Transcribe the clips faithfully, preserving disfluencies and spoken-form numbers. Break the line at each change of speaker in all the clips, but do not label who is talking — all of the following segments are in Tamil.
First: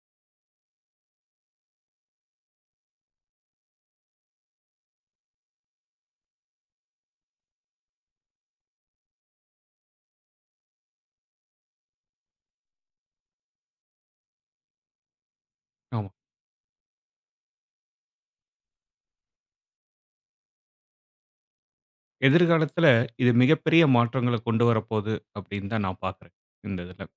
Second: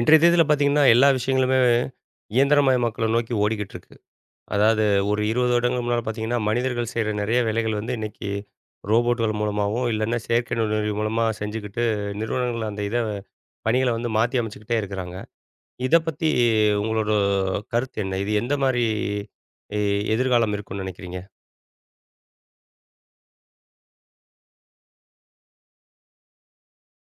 இன்றைய தேதியில பார்த்தீங்கன்னா, எல்லா விஷயங்களுமே இயந்திரமயமாக்கல நோக்கி ஓடிக்கிட்டு இருக்கு. அதாவது ஒரு இருபது வருடங்களுக்கு முன்னால பார்த்தீங்கன்னா, மனிதர்கள் செய்ற நெறைய வேலைகள் வந்து இன்னைக்கு ரோபோட்டுகள் மூலமாவும், இல்லன்னா செயற்கை நுண்ணறிவு மூலமா செஞ்சுக்கிட்டு, நிறுவனங்கள் அந்த இத பணிகள வந்து மாத்தி அமைச்சுக்கிட்டே இருக்கிறாங்க. இத
ஆமா.
பத்தி உங்களோட கருத்து என்ன? இது எந்த மாரி எ எதிர்காலம் இருக்கும்னு நெனைக்கிறீங்க?
எதிர்காலத்துல இது மிகப்பெரிய மாற்றங்கள கொண்டு வரப்போகுது அப்படின்னு தான் நான் பார்க்குறேன், இந்த இதுல.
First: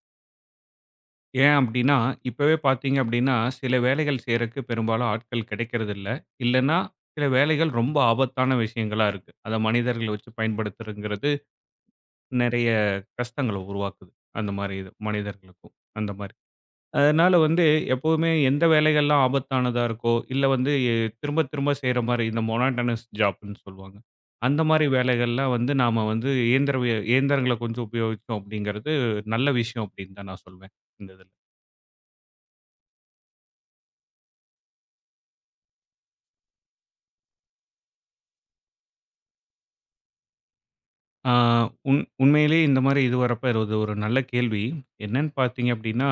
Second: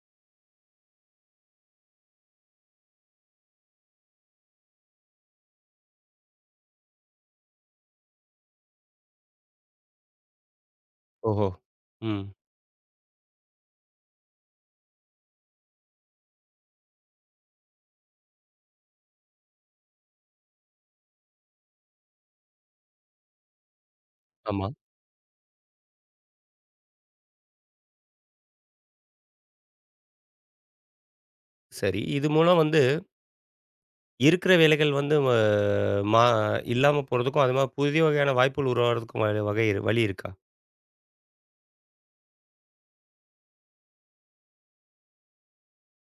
ஏன் அப்படின்னா, இப்பவே பார்த்தீங்க அப்படின்னா, சில வேலைகள் செய்றக்கு பெரும்பாலும் ஆட்கள் கிடைக்கிறதில்ல. இல்லன்னா, சில வேலைகள் ரொம்ப ஆபத்தான விஷயங்களா இருக்கு. அத மனிதர்கள வச்சு பயன்படுத்துறதுங்கிறது
ஓஹோ! ம்.
நெறைய கஷ்டங்கள உருவாக்குது. அந்த மாரி இது மனிதர்களுக்கும், அந்த மாரி. அதனால வந்து எப்பவுமே எந்த வேலைகள்லாம் ஆபத்தானதா இருக்கோ, இல்ல வந்து எ- திரும்ப திரும்ப செய்ற மாரி இந்த மோனோட்டோனஸ் ஜாப்ன்னு சொல்லுவாங்க. அந்த
ஆமா.
மாரி வேலைகள்லாம் வந்து நாம வந்து இயந்திர வே இயந்திரங்கள கொஞ்சம் உபயோகிச்சோம் அப்படிங்கிறது நல்ல விஷயம் அப்படின்னு தான் நான் சொல்வேன். இந்த இதுல.
சரி. இது மூலம் வந்து இருக்கிற வேலைகள் வந்து ம மா இல்லாம போறதுக்கும், அது மாரி புதிய வகையான வாய்ப்புகள் உருவாகுறதுக்கும் வ வகை இரு- வழி இருக்கா?
ஆ உண் உண்மையிலேயே இந்த மாரி இது வரப்ப இது ஒரு ஒரு நல்ல கேள்வி. என்னன்னு பார்த்தீங்க அப்படின்னா,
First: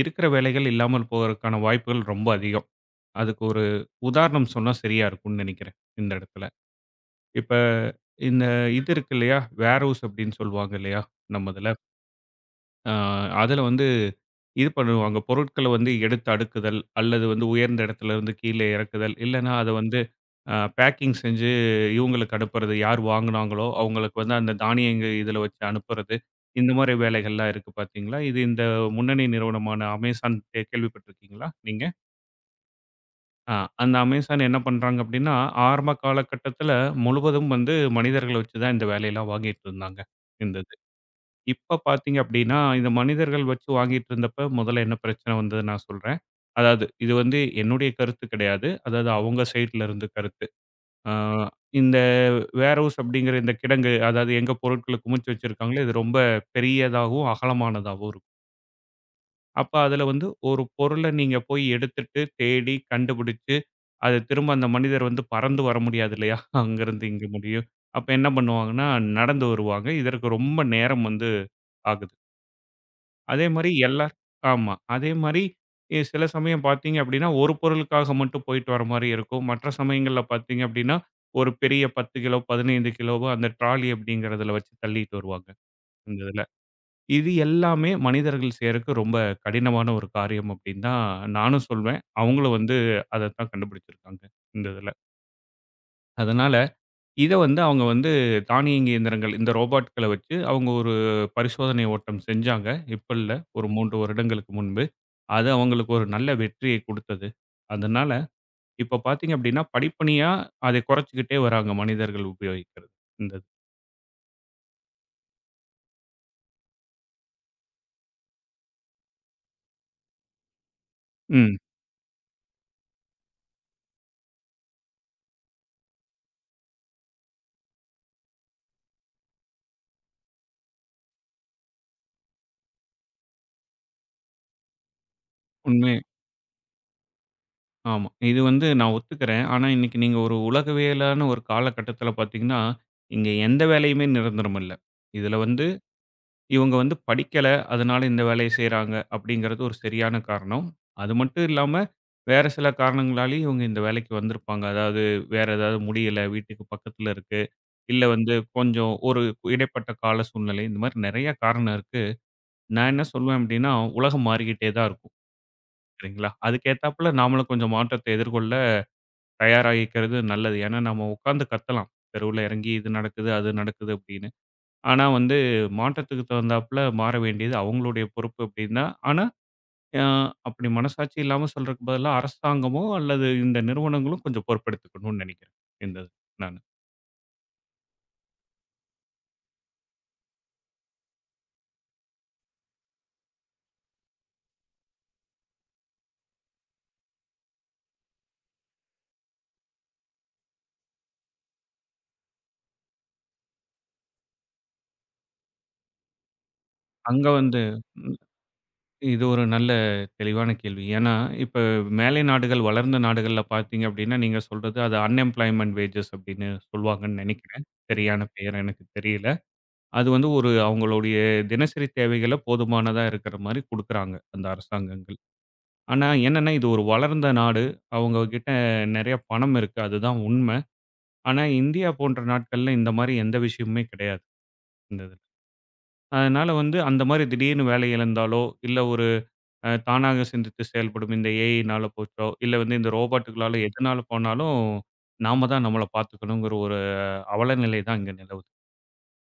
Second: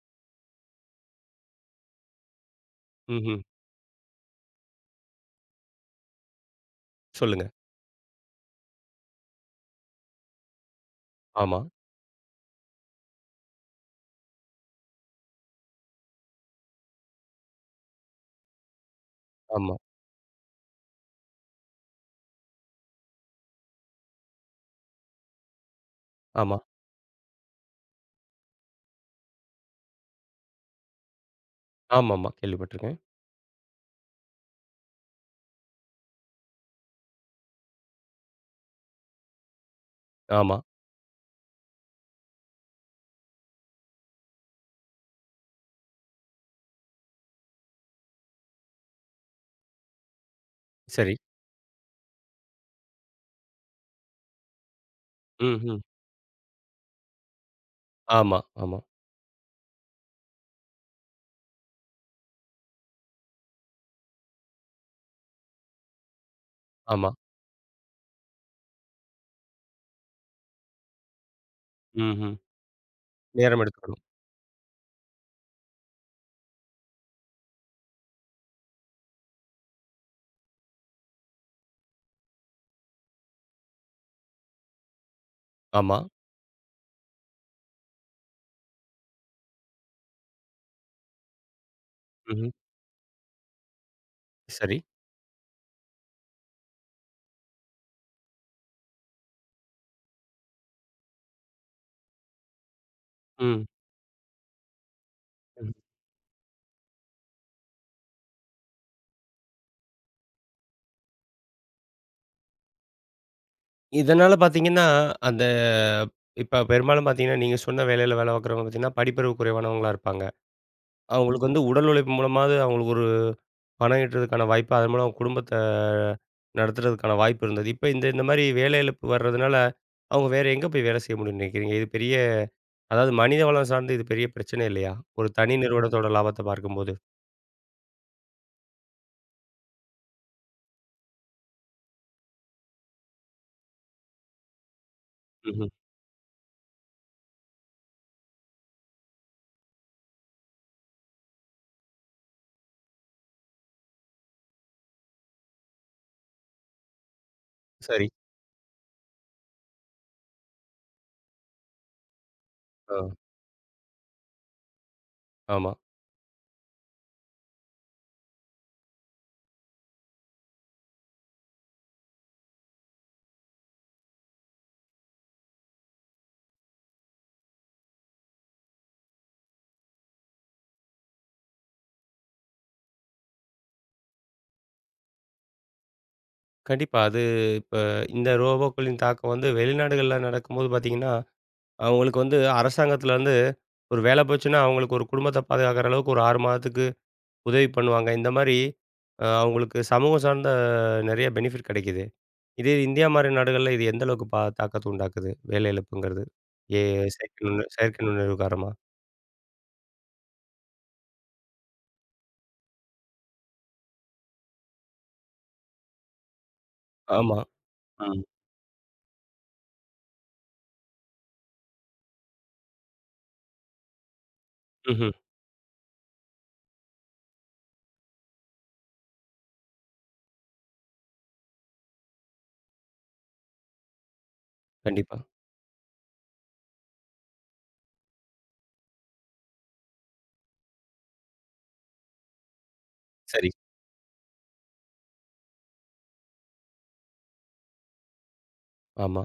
இருக்கிற வேலைகள் இல்லாமல் போவதற்கான வாய்ப்புகள் ரொம்ப அதிகம்.
ம்ஹ்ம்.
அதுக்கு ஒரு உதாரணம் சொன்னா சரியா இருக்கும்னு நெனைக்கிறேன் இந்த இடத்துல.
சொல்லுங்க.
இப்ப இந்த இது இருக்கு இல்லையா? வேர்ஹவுஸ் அப்படின்னு சொல்லுவாங்க இல்லையா? நம்ம
ஆமா,
இதுல. அ அதுல வந்து இது பண்ணுவாங்க. பொருட்கள வந்து எடுத்து அடுக்குதல், அல்லது வந்து உயர்ந்த இடத்துல இருந்து கீழே இறக்குதல், இல்லன்னா அத
ஆமா,
வந்து அ பேக்கிங் செஞ்சு இவங்களுக்கு அனுப்புறது. யார் வாங்குனாங்களோ, அவங்களுக்கு வந்து அந்த தானியங்க இதுல வச்சு அனுப்புறது.
ஆமா,
இந்த மாரி வேலைகள்லாம் இருக்கு பார்த்தீங்களா? இது இந்த முன்னணி நிறுவனமான Amazon கே கேள்விப்பட்டிருக்கீங்களா நீங்க?
ஆமாமா. கேள்விப்பட்டுருக்கேன்.
ஆ அந்த அமேசான் என்ன பண்றாங்க அப்படின்னா, ஆரம்ப காலகட்டத்தில முழுவதும் வந்து மனிதர்கள வச்சு தான் இந்த வேலையெல்லாம் வாங்கிட்டு இருந்தாங்க, இந்த
ஆமா.
இது. இப்ப பார்த்தீங்க அப்படின்னா, இந்த மனிதர்கள் வச்சு வாங்கிட்டு இருந்தப்ப முதல்ல என்ன பிரச்சனை வந்தது நான் சொல்றேன். அதாவது இது வந்து என்னுடைய கருத்து கிடையாது. அதாவது அவங்க சைட்ல இருந்து கருத்து. ஆ
சரி.
இந்த வேர்ஹவுஸ் அப்படிங்கிற இந்த கிடங்கு, அதாவது எங்க பொருட்கள குமிச்சு
ம்ஹ்ம்.
வச்சிருக்காங்களோ, இது ரொம்ப பெரியதாகவும், அகலமானதாகவும் இருக்கும்.
ஆமா, ஆமா,
அப்ப அதில வந்து ஒரு பொருள நீங்க போய் எடுத்துட்டு, தேடி, கண்டுபிடிச்சு அது திரும்ப அந்த மனிதர் வந்து பறந்து வர முடியாது இல்லையா? அங்கருந்து
ஆமா.
இங்க முடியும். அப்ப என்ன பண்ணுவாங்கன்னா, நடந்து வருவாங்க. இதற்கு ரொம்ப நேரம் வந்து ஆகுது.
ம்ஹ்ம். நேரம்
அதேமாரி
எடுத்துக்கணும்.
எல்லார் ஆமா. அதேமாரி எ சில சமயம் பார்த்தீங்க அப்பிடின்னா, ஒரு பொருளுக்காக மட்டும் போயிட்டு வரமாரி இருக்கும். மற்ற சமயங்கள்ல பார்த்தீங்க அப்பிடின்னா, ஒரு பெரிய பத்து கிலோ, பதினைந்து கிலோவோ அந்த ட்ராலி அப்பிடிங்கிறதுல வச்சு தள்ளிட்டு வருவாங்க,
ஆமா.
இந்த இதுல. இது எல்லாமே மனிதர்கள் செய்றக்கு ரொம்ப கடினமான ஒரு காரியம் அப்பிடின்னு தான் நானும் சொல்வேன்.
ம்ஹ்ம்.
அவுங்களும் வந்து அதத்தான் கண்டுபிடிச்சிருக்காங்க, இந்த
சரி.
இதுல. அதனால இத வந்து அவங்க வந்து தானியங்கி இயந்திரங்கள், இந்த ரோபோட்கள வச்சு அவங்க ஒரு பரிசோதனை ஓட்டம் செஞ்சாங்க. இப்ப இல்ல.
ம்.
ஒரு மூன்று வருடங்களுக்கு முன்பு. அது
ம்.
அவங்களுக்கு ஒரு நல்ல வெற்றியை குடுத்தது. அதனால, இப்ப பார்த்தீங்க அப்டின்னா, படிப்படியா அதை குறைச்சுக்கிட்டே வராங்க மனிதர்கள் உபயோகிக்கிறது. இந்த இது.
இதனால பார்த்தீங்கன்னா, அந்த இப்ப பெரும்பாலும் பார்த்தீங்கன்னா, நீங்க சொன்ன வேலையில வேலை பார்க்குறவங்க பார்த்தீங்கன்னா, படிப்பறிவு குறைவானவங்களா இருப்பாங்க. அவங்களுக்கு
ம்.
வந்து உடல் உழைப்பு மூலமாவது அவங்களுக்கு ஒரு பணம் ஈட்டுறதுக்கான வாய்ப்பு, அதன் மூலம் அவங்க குடும்பத்த நடத்துறதுக்கான வாய்ப்பு இருந்தது. இப்ப இந்த இந்த மாரி வேலை இழப்பு வர்றதுனால, அவங்க வேற எங்க போய் வேலை செய்ய முடியும்ன்னு நினைக்கிறீங்க? இது பெரிய அதாவது மனித வளம் சார்ந்து இது பெரிய பிரச்சனை இல்லையா? ஒரு தனி
உண்மை.
நிறுவனத்தோட லாபத்த பார்க்கும்போது.
ஆமா. இது வந்து நான் ஒத்துக்கிறேன். ஆனா, இன்னைக்கு நீங்க ஒரு உலகவியலான ஒரு காலகட்டத்தில பார்த்தீங்கன்னா, இங்க எந்த வேலையுமே நிரந்தரம் இல்ல. இதுல வந்து
ம்ஹ்ம்.
இவங்க வந்து படிக்கல, அதனால இந்த வேலைய செய்றாங்க அப்படிங்கிறது ஒரு சரியான காரணம். அது மட்டும் இல்லாம, வேற சில காரணங்களாலயும் இவங்க இந்த வேலைக்கு வந்திருப்பாங்க. அதாவது வேற ஏதாவது முடியல, வீட்டுக்கு பக்கத்துல இருக்கு. இல்ல
சரி.
வந்து கொஞ்சம் ஒரு இடைப்பட்ட கால சூழ்நிலை. இந்த மாரி நெறைய காரணம் இருக்கு. நான்
ஆ.
என்ன சொல்வேன் அப்படின்னா, உலகம் மாறிக்கிட்டே தான் இருக்கும்.
ஆமா.
சரிங்களா? அதுக்கேத்தாப்புல நாமளும் கொஞ்சம் மாற்றத்தை எதிர்கொள்ள தயாராகிக்கிறது நல்லது. ஏன்னா, நம்ம உட்கார்ந்து கத்தலாம். தெருவுல இறங்கி இது நடக்குது, அது நடக்குது அப்படின்னு. ஆனா வந்து மாற்றத்துக்கு தகுந்தாப்புல மாற வேண்டியது அவங்களுடைய பொறுப்பு அப்படின்னா, ஆனா அ அப்படி மனசாட்சி இல்லாம சொல்றதுக்கு பதிலா அரசாங்கமோ அல்லது இந்த நிறுவனங்களும் கொஞ்சம் பொறுப்பெடுத்துக்கணும்னு நினைக்கிறேன். இந்த இது நானு.
கண்டிப்பா. அது இப்ப இந்த ரோபோக்களின் தாக்கம் வந்து வெளிநாடுகள்ல நடக்கும்போது பார்த்தீங்கன்னா, அவங்களுக்கு வந்து அரசாங்கத்திலருந்து ஒரு வேலை போச்சுன்னா, அவங்களுக்கு ஒரு குடும்பத்த பாதுகாக்கிற அளவுக்கு ஒரு ஆறு மாதத்துக்கு உதவி பண்ணுவாங்க. இந்த மாரி அ அவங்களுக்கு சமூகம் சார்ந்த நெறைய பெனிஃபிட் கிடைக்குது. இதே இது இந்தியா மாரி நாடுகள்ல இது எந்த அளவுக்கு பா தாக்கத்த உண்டாக்குது? வேலை இழப்புங்கிறது. ஏ
அங்க
செயற்கை
வந்து
நுண்ண செயற்கை
ம்
நுண்ணறிவு காரணமா?
இது ஒரு நல்ல தெளிவான கேள்வி. ஏன்னா, இப்ப மேலை நாடுகள், வளர்ந்த நாடுகள்ல பார்த்தீங்க அப்படின்னா, நீங்க சொல்றது அது அன்எம்ப்ளாய்மென்ட் வேஜஸ் அப்படின்னு சொல்வாங்கன்னு
ஆமா.
நினைக்கிறேன்.
ம்.
சரியான பெயர் எனக்கு தெரியல. அது வந்து ஒரு அவங்களுடைய தினசரி தேவைகள போதுமானதா இருக்கிற மாரி குடுக்குறாங்க, அந்த
ம்ஹ்ம்.
அரசாங்கங்கள். ஆனா, என்னன்னா இது ஒரு வளர்ந்த நாடு. அவங்க கிட்ட நெறைய பணம் இருக்கு. அதுதான் உண்மை. ஆனா, இந்தியா போன்ற நாட்கள்ல இந்த மாரி எந்த விஷயமுமே கிடையாது. இந்த இதுல.
கண்டிப்பா.
அதனால வந்து அந்த மாரி திடீர்னு வேலை இழந்தாலோ, இல்ல ஒரு அ தானாக சிந்தித்து செயல்படும் இந்த ஏஐனால போச்சோ, இல்ல வந்து இந்த
சரி.
ரோபோட்டுகளால எதுனால போனாலும், நாம தான் நம்மள பார்த்துக்கணுங்கிற ஒரு அவல நிலை தான் இங்க நிலவுது.
ஆமா.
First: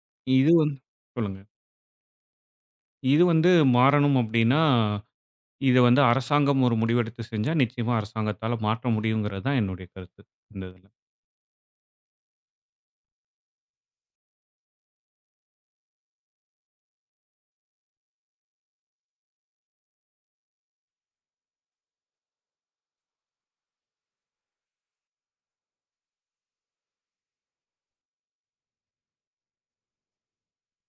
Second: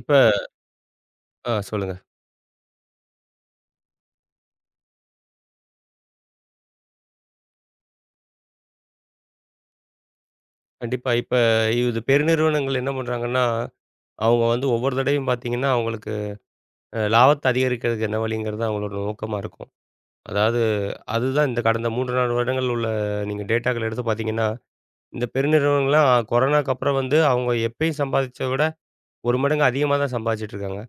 இப்ப
இது வந்து சொல்லுங்க.
ஆ சொல்லுங்க.
இது வந்து மாறணும் அப்டின்னா, இத வந்து அரசாங்கம் ஒரு முடிவெடுத்து செஞ்சா நிச்சயமா அரசாங்கத்தால மாற்ற முடியுங்கிறது தான் என்னுடைய கருத்து. இந்த இதுல.
கண்டிப்பா. இப்ப இது பெருநிறுவனங்கள் என்ன பண்றாங்கன்னா, அவங்க வந்து ஒவ்வொரு தடவையும் பார்த்தீங்கன்னா, அவங்களுக்கு அ லாபத்த அதிகரிக்கிறதுக்கு என்ன வழிங்கிறது அவங்களோட நோக்கமா இருக்கும். அதாவது அதுதான் இந்த கடந்த மூன்று, நான்கு வருடங்கள் உள்ள நீங்க டேட்டாக்கள் எடுத்து பார்த்தீங்கன்னா இந்த பெருநிறுவனங்கள்லாம் கொரோனாக்கு அப்புறம் வந்து அவங்க எப்பயும் சம்பாதிச்சத விட ஒரு மடங்கு அதிகமா தான் சம்பாதிச்சுட்டு இருக்காங்க.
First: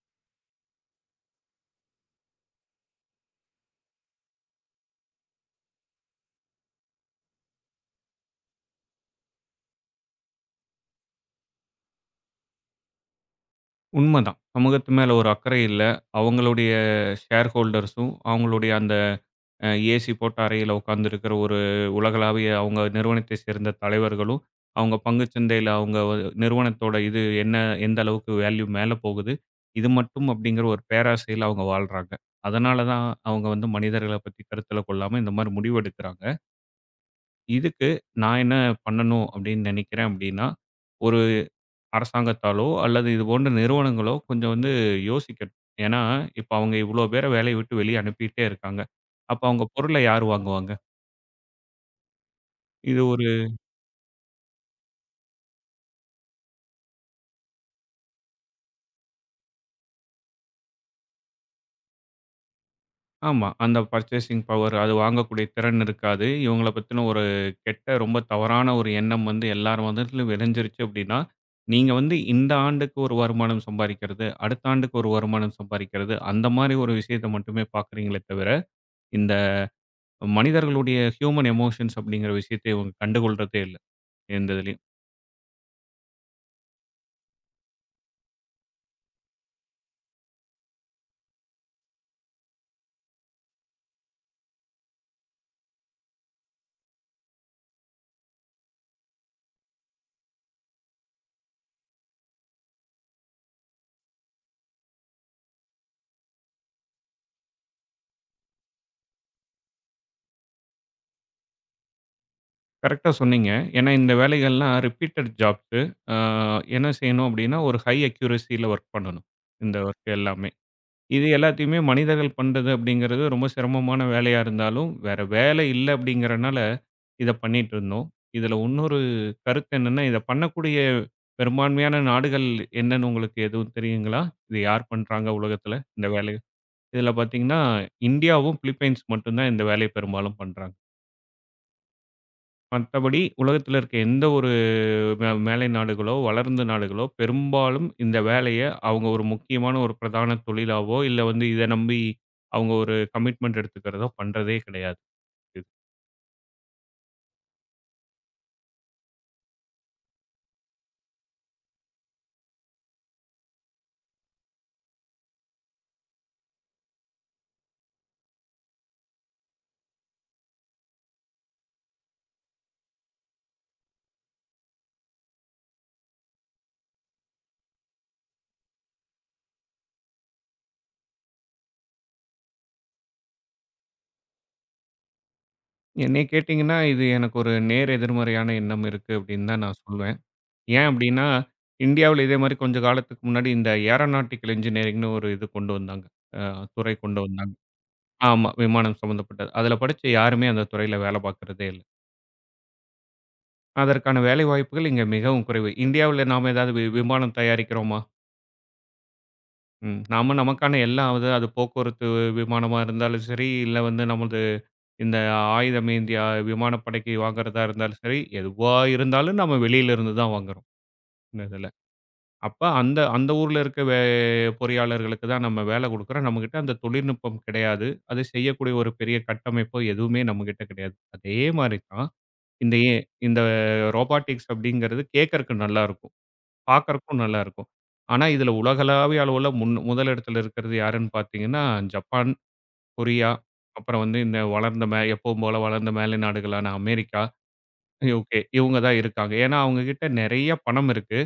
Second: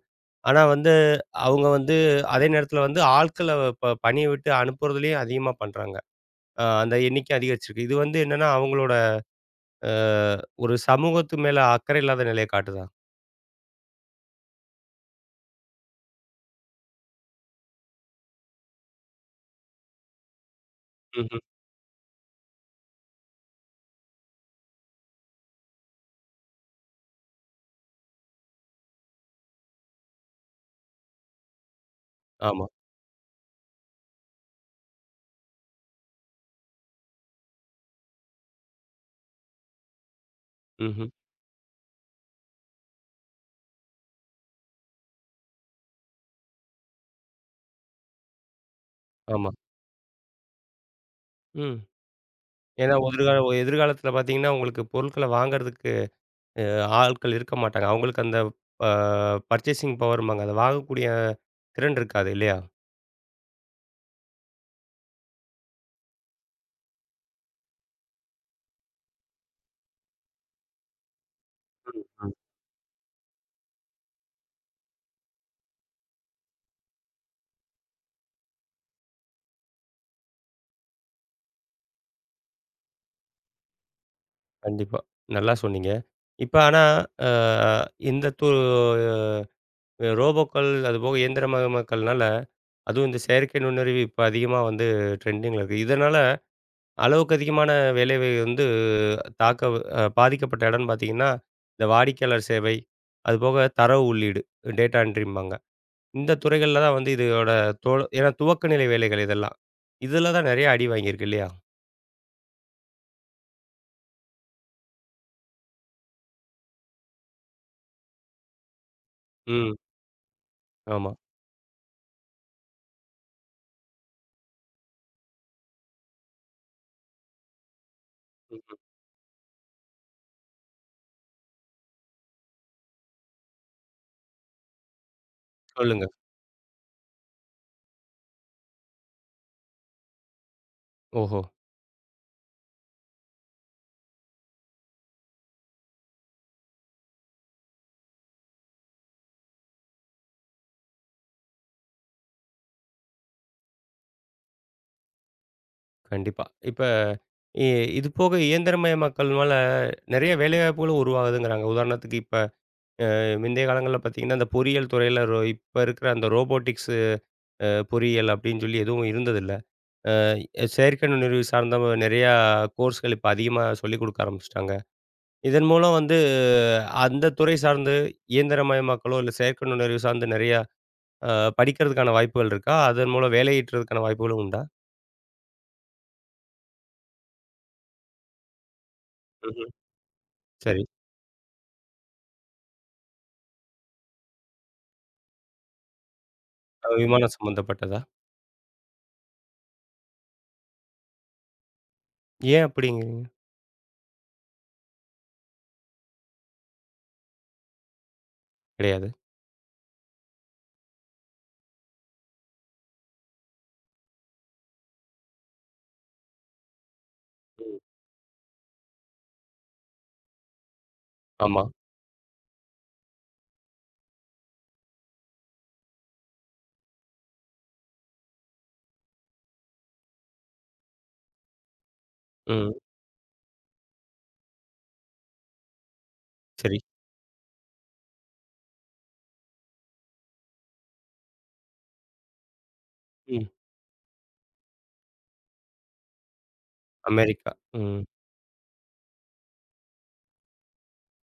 ஆனா வந்து அவங்க வந்து அதே நேரத்தில வந்து ஆட்கள ப பணிய விட்டு அனுப்புறதுலயும் அதிகமா பண்றாங்க. அ அந்த எண்ணிக்கை அதிகரிச்சிருக்கு. இது வந்து என்னன்னா அவங்களோட அ ஒரு சமூகத்து மேல அக்கறை இல்லாத நிலைய காட்டுதா?
உண்மதான். சமூகத்து மேல ஒரு அக்கறை இல்ல. அவங்களுடைய ஷேர் ஹோல்டர்ஸும், அவங்களுடைய அந்த அ ஏசி போட்ட அறையில உட்கார்ந்திருக்கிற
ம்ஹ்ம்.
ஒரு உலகளாவிய அவங்க நிறுவனத்தை சேர்ந்த தலைவர்களும், அவங்க பங்குச் சந்தையில அவங்க வ நிறுவனத்தோட இது என்ன எந்த அளவுக்கு வேல்யூ மேல போகுது, இது மட்டும் அப்படிங்கிற ஒரு பேராசையில அவங்க வாழ்றாங்க.
ஆமா.
அதனால தான் அவங்க வந்து மனிதர்கள பத்தி கருத்தில கொள்ளாம இந்த மாரி முடிவு எடுக்கிறாங்க. இதுக்கு நான் என்ன பண்ணணும் அப்படின்னு நினைக்கிறேன் அப்படின்னா,
ம்ஹ்ம்.
அரசாங்கத்தாலோ, அல்லது இது போன்ற நிறுவனங்களோ கொஞ்சம் வந்து யோசிக்கணும். ஏன்னா, இப்ப அவங்க இவ்ளோ பேர வேலைய விட்டு வெளிய அனுப்பிட்டே இருக்காங்க. அப்ப
ஆமா.
அவங்க பொருள யார் வாங்குவாங்க?
ம். ஏன்னா
இது ஒரு
எதிர்கால எதிர்காலத்தில பார்த்தீங்கன்னா, உங்களுக்கு பொருட்கள வாங்குறதுக்கு அ ஆட்கள் இருக்க மாட்டாங்க. அவங்களுக்கு அந்த ப பர்ச்சேசிங் பவர்ம்பாங்க. அத வாங்கக்கூடிய திறன் இருக்காது இல்லையா?
ஆமா. அந்த பர்ச்சேசிங் பவர் அது வாங்கக்கூடிய திறன் இருக்காது. இவங்கள பத்தின ஒரு கெட்ட ரொம்ப தவறான ஒரு எண்ணம் வந்து எல்லார் மனதிலும் விதைஞ்சிருச்சு அப்டின்னா, நீங்க வந்து இந்த ஆண்டுக்கு ஒரு வருமானம் சம்பாரிக்கிறது, அடுத்த ஆண்டுக்கு ஒரு வருமானம் சம்பாரிக்கிறது, அந்த மாரி ஒரு விஷயத்த மட்டுமே பார்க்குறீங்களே தவிர, இந்த மனிதர்களுடைய ஹியூமன் எமோஷன்ஸ் அப்டிங்கிற விஷயத்த இவங்க கண்டுகொள்றதே இல்ல. எந்த இதுலயும்.
கண்டிப்பா. நல்லா சொன்னீங்க. இப்ப ஆனா, அ இந்த து ரோபோக்கள், அதுபோக இயந்திரமயமாக்கல்னால, அதுவும் இந்த செயற்கை நுண்ணறிவு இப்ப அதிகமா வந்து ட்ரெண்டிங்ல இருக்கு. இதனால அளவுக்கு அதிகமான வேலைவை வந்து தாக்க அ பாதிக்கப்பட்ட இடம்னு பார்த்தீங்கன்னா, இந்த வாடிக்கையாளர் சேவை, அதுபோக தரவு உள்ளீடு, டேட்டா என்ட்ரிம்பாங்க. இந்த துறைகள்ல தான் வந்து இதோட தொ ஏன்னா துவக்க நிலை வேலைகள் இதெல்லாம். இதுல தான் நெறைய அடி வாங்கியிருக்கு இல்லையா?
கரெக்ட்டா சொன்னீங்க. ஏன்னா இந்த வேலைகள்லாம் ரிப்பீட்டட் ஜாப்ஸு. ஆ என்ன செய்யணும் அப்படின்னா, ஒரு ஹை அக்யூரசில வொர்க் பண்ணணும்.
ம்.
இந்த வொர்க் எல்லாமே.
ஆமா.
இது எல்லாத்தையுமே மனிதர்கள் பண்றது அப்படிங்கிறது ரொம்ப சிரமமான வேலையா இருந்தாலும், வேற வேலை இல்ல அப்படிங்கிறனால இத பண்ணிட்டு இருந்தோம். இதுல
ம்ஹ்ம்.
இன்னொரு கருத்து என்னன்னா, இத பண்ணக்கூடிய பெரும்பான்மையான நாடுகள் என்னன்னு உங்களுக்கு எதுவும் தெரியுங்களா? இது யார் பண்றாங்க உலகத்துல
சொல்லுங்க.
இந்த வேலைய? இதுல பார்த்தீங்கன்னா, இந்தியாவும், பிலிப்பைன்ஸ் மட்டும் தான் இந்த வேலைய பெரும்பாலும் பண்றாங்க.
ஓஹோ!
மத்தபடி உலகத்துல இருக்க எந்த ஒரு மே மேலை நாடுகளோ, வளர்ந்த நாடுகளோ பெரும்பாலும் இந்த வேலைய அவங்க ஒரு முக்கியமான ஒரு பிரதான தொழிலாவோ, இல்ல வந்து இத நம்பி அவங்க ஒரு கமிட்மெண்ட் எடுத்துக்கிறதோ பண்றதே கிடையாது.
கண்டிப்பா. இப்ப இ இது போக இயந்திரமயமாக்கல்னால நெறைய வேலைவாய்ப்புகளும் உருவாகுதுங்கிறாங்க. உதாரணத்துக்கு இப்ப முந்தைய காலங்கள்ல பார்த்தீங்கன்னா, அந்த பொறியியல் துறையில ரோ இப்ப இருக்கிற அந்த ரோபோட்டிக்ஸு அ பொறியியல் அப்படின்னு சொல்லி எதுவும் இருந்ததில்ல. அ செயற்கை நுண்ணறிவு சார்ந்த நெறையா கோர்ஸ்கள் இப்ப அதிகமா சொல்லிக் குடுக்க ஆரம்பிச்சுட்டாங்க. இதன் மூலம் வந்து அந்த துறை சார்ந்து இயந்திரமயமாக்கலோ, இல்ல செயற்கை நுண்ணறிவு சார்ந்து நெறையா அ படிக்கிறதுக்கான வாய்ப்புகள் இருக்கா? அதன் மூலம் வேலை ஈட்டுறதுக்கான வாய்ப்புகளும் உண்டா?
என்னைய கேட்டீங்கன்னா, இது எனக்கு ஒரு நேர் எதிர்மறையான எண்ணம் இருக்கு அப்படின்னு தான்
ம்ஹ்ம்.
நான் சொல்வேன்.
சரி.
ஏன் அப்படின்னா, இந்தியாவுல இதே மாரி கொஞ்ச காலத்துக்கு முன்னாடி இந்த ஏரோநாட்டிக்கல் இன்ஜினியரிங்ன்னு ஒரு இது கொண்டு வந்தாங்க. அ
அ
துறை கொண்டு
விமானம்
வந்தாங்க.
சம்மந்தப்பட்டதா?
ஆமா, விமானம் சம்மந்தப்பட்டது. அதுல படிச்ச யாருமே அந்த துறையில வேலை பார்க்கிறதே இல்ல.
ஏன் அப்படிங்கிறீங்க?
அதற்கான வேலைவாய்ப்புகள் இங்க மிகவும் குறைவு. இந்தியாவுல நாம ஏதாவது வி விமானம் தயாரிக்கிறோமா?
கிடையாது.
ம். நாம நமக்கான எல்லா அது அது போக்குவரத்து விமானமா இருந்தாலும் சரி, இல்ல வந்து நமது இந்த ஆயுதம் ஏந்திய விமானப்படைக்கு வாங்குறதா
ம்.
இருந்தாலும் சரி, எதுவா இருந்தாலும் நம்ம வெளியில இருந்து தான் வாங்குறோம். இந்த
ஆமா.
இதுல. அப்ப அந்த அந்த ஊர்ல இருக்க வே பொறியாளர்களுக்கு தான் நம்ம வேலை குடுக்குறோம். நம்மகிட்ட அந்த தொழில்நுட்பம் கிடையாது. அது செய்யக்கூடிய ஒரு பெரிய கட்டமைப்போ எதுவுமே நம்மகிட்ட கிடையாது. அதே மாரி தான்
ம்.
இந்த ஏ இந்த ரோபாட்டிக்ஸ் அப்படிங்கிறது கேட்கறக்கு நல்லாருக்கும்.
சரி.
பார்க்கறக்கும் நல்லாருக்கும். ஆனா, இதுல உலகளாவிய அளவுல முன் முதலிடத்துல இருக்கிறது யாருன்னு பார்த்தீங்கன்னா, ஜப்பான், கொரியா,
ம்.
அப்புறம் வந்து இந்த வளர்ந்த மே எப்பவும் போல வளர்ந்த மேலை நாடுகளான அமெரிக்கா,
அமெரிக்கா. ம்.
யுகே இவங்க தான் இருக்காங்க. ஏன்னா, அவங்க கிட்ட நெறைய பணம் இருக்கு.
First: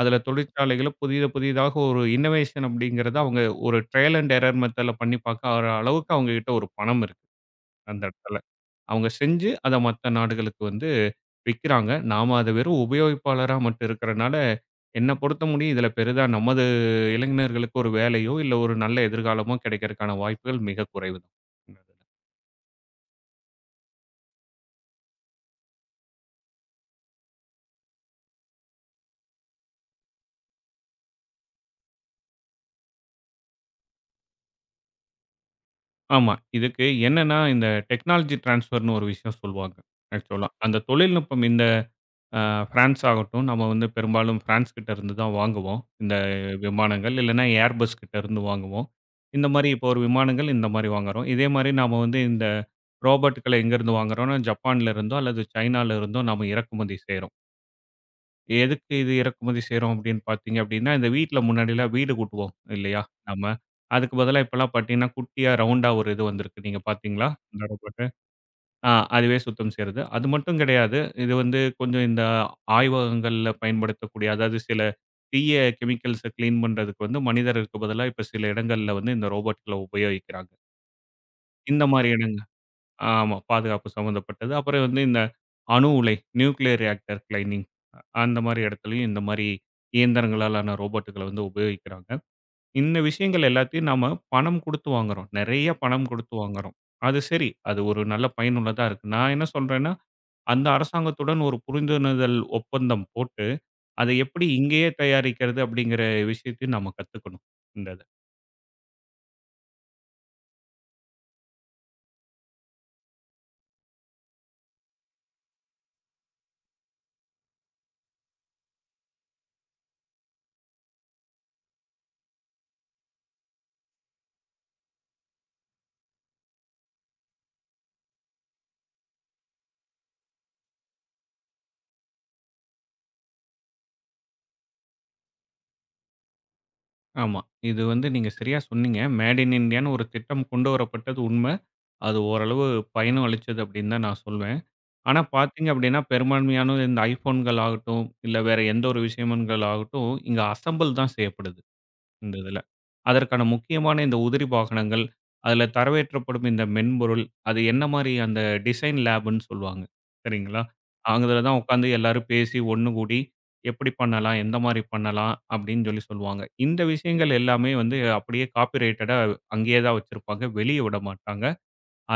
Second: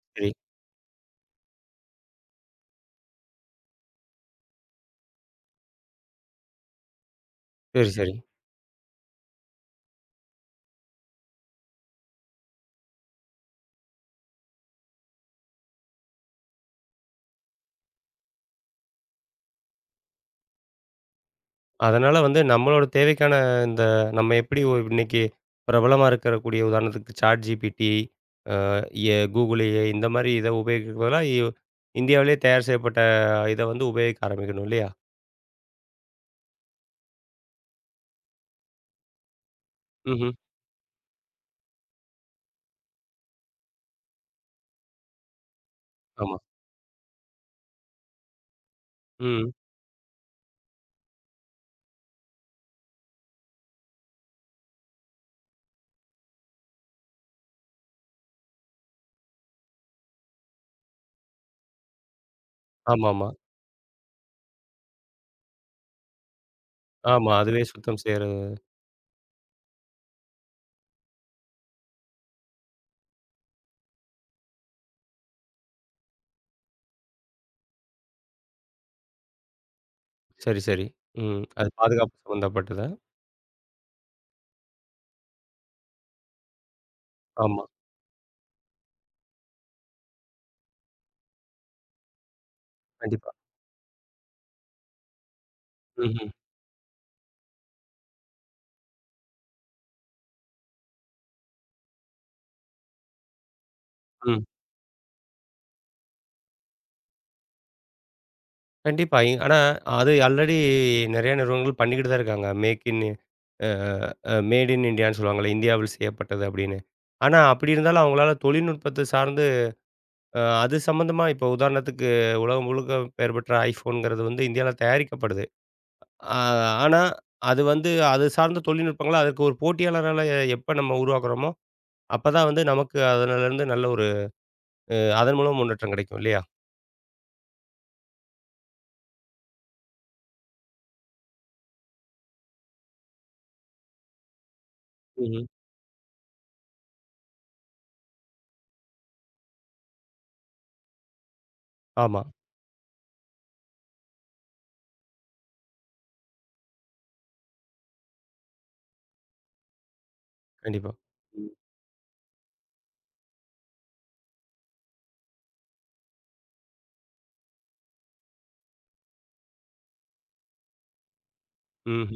அதுல
சரி.
தொழிற்சாலைகள புதிய புதிதாக ஒரு இன்னோவேஷன் அப்படிங்கிறத அவங்க ஒரு ட்ரையல் அண்ட் எரர் மெத்தட்ல பண்ணி பார்க்க அளவுக்கு அவங்க கிட்ட ஒரு பணம் இருக்கு
சரி,
அந்த
சரி.
இடத்துல. அவங்க செஞ்சு அதை மற்ற நாடுகளுக்கு வந்து விற்கிறாங்க. நாம அதை வெறும் உபயோகிப்பாளரா மட்டும் இருக்கிறனால, என்ன பொறுத்த முடியும் இதில பெரிதா நமது இளைஞர்களுக்கு ஒரு வேலையோ, இல்ல ஒரு நல்ல எதிர்காலமோ கிடைக்கிறதுக்கான வாய்ப்புகள் மிக குறைவு தான்.
அதனால வந்து நம்மளோட தேவைக்கான இந்த நம்ம எப்படி ஒ இன்னைக்கு பிரபலமா இருக்கக்கூடிய உதாரணத்துக்கு ChatGPT, அ எ Google ஏ ஐ இந்த மாரி இத உபயோகிக்கிறதுக்கு பதிலா இ இந்தியாவிலேயே தயார் செய்யப்பட்ட இத வந்து உபயோகிக்க ஆரம்பிக்கணும் இல்லையா?
ஆமா. இதுக்கு என்னன்னா இந்த டெக்னாலஜி டிரான்ஸ்ஃபர்ன்னு ஒரு விஷயம் சொல்லுவாங்க
ம்ஹ்ம்.
ஆக்சுவலா. அந்த தொழில்நுட்பம் இந்த அஹ் ஃப்ரான்ஸ் ஆகட்டும், நம்ம வந்து பெரும்பாலும் ஃப்ரான்ஸ் கிட்ட இருந்து தான் வாங்குவோம். இந்த
ஆமா.
விமானங்கள் இல்லைன்னா ஏர்பஸ் கிட்ட இருந்து வாங்குவோம். இந்த
ம்.
மாரி இப்போ ஒரு விமானங்கள் இந்த மாரி வாங்குறோம். இதே மாரி நாம வந்து இந்த ரோபோட்கள எங்கேருந்து வாங்குறோம்னா, ஜப்பான்ல இருந்தோ அல்லது சைனால இருந்தோ நாம இறக்குமதி செய்றோம். எதுக்கு இது இறக்குமதி செய்றோம் அப்படின்னு பார்த்தீங்க அப்படின்னா, இந்த வீட்ல முன்னாடிலாம் வீடு கூட்டுவோம் இல்லையா?
ஆமாமா.
நம்ம அதுக்கு பதிலா இப்போலாம் பார்த்தீங்கன்னா, குட்டியா ரவுண்டா ஒரு இது வந்திருக்கு. நீங்க பார்த்தீங்களா?
ஆமா. அதுவே
இந்த
சுத்தம்
ரோபோட்?
செய்றது.
ஆ அதுவே சுத்தம் செய்றது. அது மட்டும் கிடையாது. இது வந்து கொஞ்சம் இந்த ஆய்வகங்கள்ல பயன்படுத்தக்கூடிய அதாவது சில தீய கெமிக்கல்ஸ கிளீன் பண்றதுக்கு வந்து மனிதருக்கு பதிலா இப்ப சில இடங்கள்ல வந்து இந்த ரோபோட்கள உபயோகிக்கிறாங்க.
சரி, சரி. ம். அது
இந்த மாரி
பாதுகாப்பு
இடங்க
சம்மந்தப்பட்டதா?
ஆமா பாதுகாப்பு சம்மந்தப்பட்டது. அப்புறம் வந்து இந்த அணு உலை நியூக்ளியர் ரியாக்டர்
ஆமா.
கிளைனிங் அந்த மாரி இடத்துலயும் இந்த மாரி இயந்திரங்களாலான ரோபோட்டுகள வந்து உபயோகிக்கிறாங்க. இந்த
கண்டிப்பா.
விஷயங்கள் எல்லாத்தையும் நாம பணம் குடுத்து வாங்குறோம். நெறைய பணம்
ம்ஹ்ம்.
குடுத்து வாங்குறோம். அது சரி. அது ஒரு நல்ல பயனுள்ளதா இருக்கு. நான் என்ன சொல்றேன்னா அந்த அரசாங்கத்துடன் ஒரு புரிந்துணர்தல் ஒப்பந்தம் போட்டு, அத
ம்.
எப்படி இங்கேயே தயாரிக்கிறது அப்படிங்கிற விஷயத்தையும் நாம கத்துக்கணும். இந்த இத.
கண்டிப்பா. இ ஆனா அது ஆல்ரெடி நெறைய நிறுவனங்கள் பண்ணிக்கிட்டு தான் இருக்காங்க. Make in a a made in இண்டியான்னு சொல்லுவாங்கல்ல. இந்தியாவில் செய்யப்பட்டது அப்படின்னு. ஆனா அப்படி இருந்தாலும் அவங்களால தொழில்நுட்பத்த சார்ந்து அ அது சம்மந்தமா இப்போ உதாரணத்துக்கு உலகம் முழுக்க பெயர் பெற்ற iPhoneங்கிறது வந்து இந்தியால தயாரிக்கப்படுது. ஆ ஆனா அது வந்து அது சார்ந்த தொழில்நுட்பங்கள அதுக்கு ஒரு போட்டியாளரால எப்ப நம்ம உருவாக்குறோமோ, அப்பதான் வந்து நமக்கு அதுலருந்து நல்ல ஒரு அ அதன் மூலம் முன்னேற்றம் கிடைக்கும் இல்லையா?
ஆமா. இது வந்து நீங்க சரியா சொன்னீங்க. மேட் இன் இண்டியான்னு ஒரு திட்டம் கொண்டு வரப்பட்டது உண்ம. அது ஓரளவு பயனும் அளிச்சது அப்படின்னு தான் நான் சொல்வேன். ஆனா
ம்ஹ்ம்.
பார்த்தீங்க அப்படின்னா, பெரும்பான்மையான இந்த iPhoneகள் ஆகட்டும், இல்ல வேற எந்த ஒரு விஷயங்கள் ஆகட்டும், இங்க அசெம்பிள் தான் செய்யப்படுது.
ஆமா.
இந்த இதில. அதற்கான முக்கியமான இந்த உதிரி வாகனங்கள், அதில தரவேற்றப்படும் இந்த மென்பொருள், அது என்ன மாரி அந்த டிசைன் லேப்ன்னு சொல்லுவாங்க. சரிங்களா?
கண்டிப்பா.
அங்கதுல
ம்.
தான் உட்காந்து எல்லாரும் பேசி ஒண்ணு கூடி, எப்படி பண்ணலாம்? எந்த மாரி பண்ணலாம்? அப்படின்னு சொல்லி சொல்லுவாங்க. இந்த விஷயங்கள் எல்லாமே வந்து அப்படியே காப்பி ரைட்டடா அங்கேயே தான் வச்சிருப்பாங்க. வெளிய விட மாட்டாங்க.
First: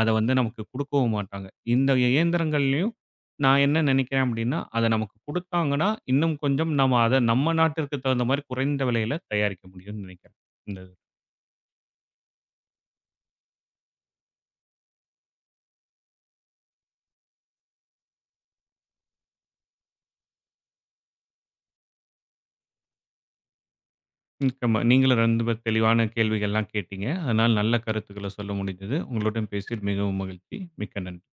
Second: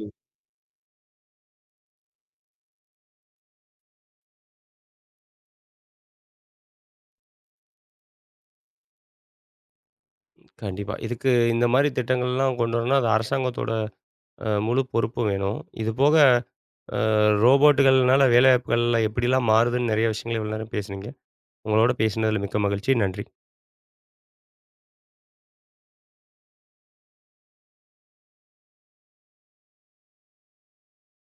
அத வந்து நமக்கு குடுக்கவும் மாட்டாங்க. இந்த இயந்திரங்கள்லயும் நான் என்ன நினைக்கிறேன் அப்படின்னா, அத நமக்கு குடுத்தாங்கன்னா, இன்னும் கொஞ்சம் நம்ம அத நம்ம நாட்டிற்கு தகுந்த மாரி குறைந்த விலையில தயாரிக்க முடியும்னு நினைக்கிறேன். இந்த இது.
கண்டிப்பா. இதுக்கு இந்த மாரி திட்டங்கள்லாம் கொண்டு வரணும்னா, அது அரசாங்கத்தோட அ முழு பொறுப்பும் வேணும். இது போக அ ரோபோட்டுகள்னால வேலைவாய்ப்புகள்ல எப்படிலாம் மாறுதுன்னு நெறைய விஷயங்கள் இவ்வளோ நேரம் பேசுனீங்க. உங்களோட பேசினதில மிக்க மகிழ்ச்சி. நன்றி.
மிக்க ம நீங்களும் ரெண்டு பேர் தெளிவான கேள்விகள்லாம் கேட்டீங்க. அதனால நல்ல கருத்துக்கள சொல்ல முடிஞ்சது. உங்களுடன் பேசியது மிகவும் மகிழ்ச்சி. மிக்க நன்றி.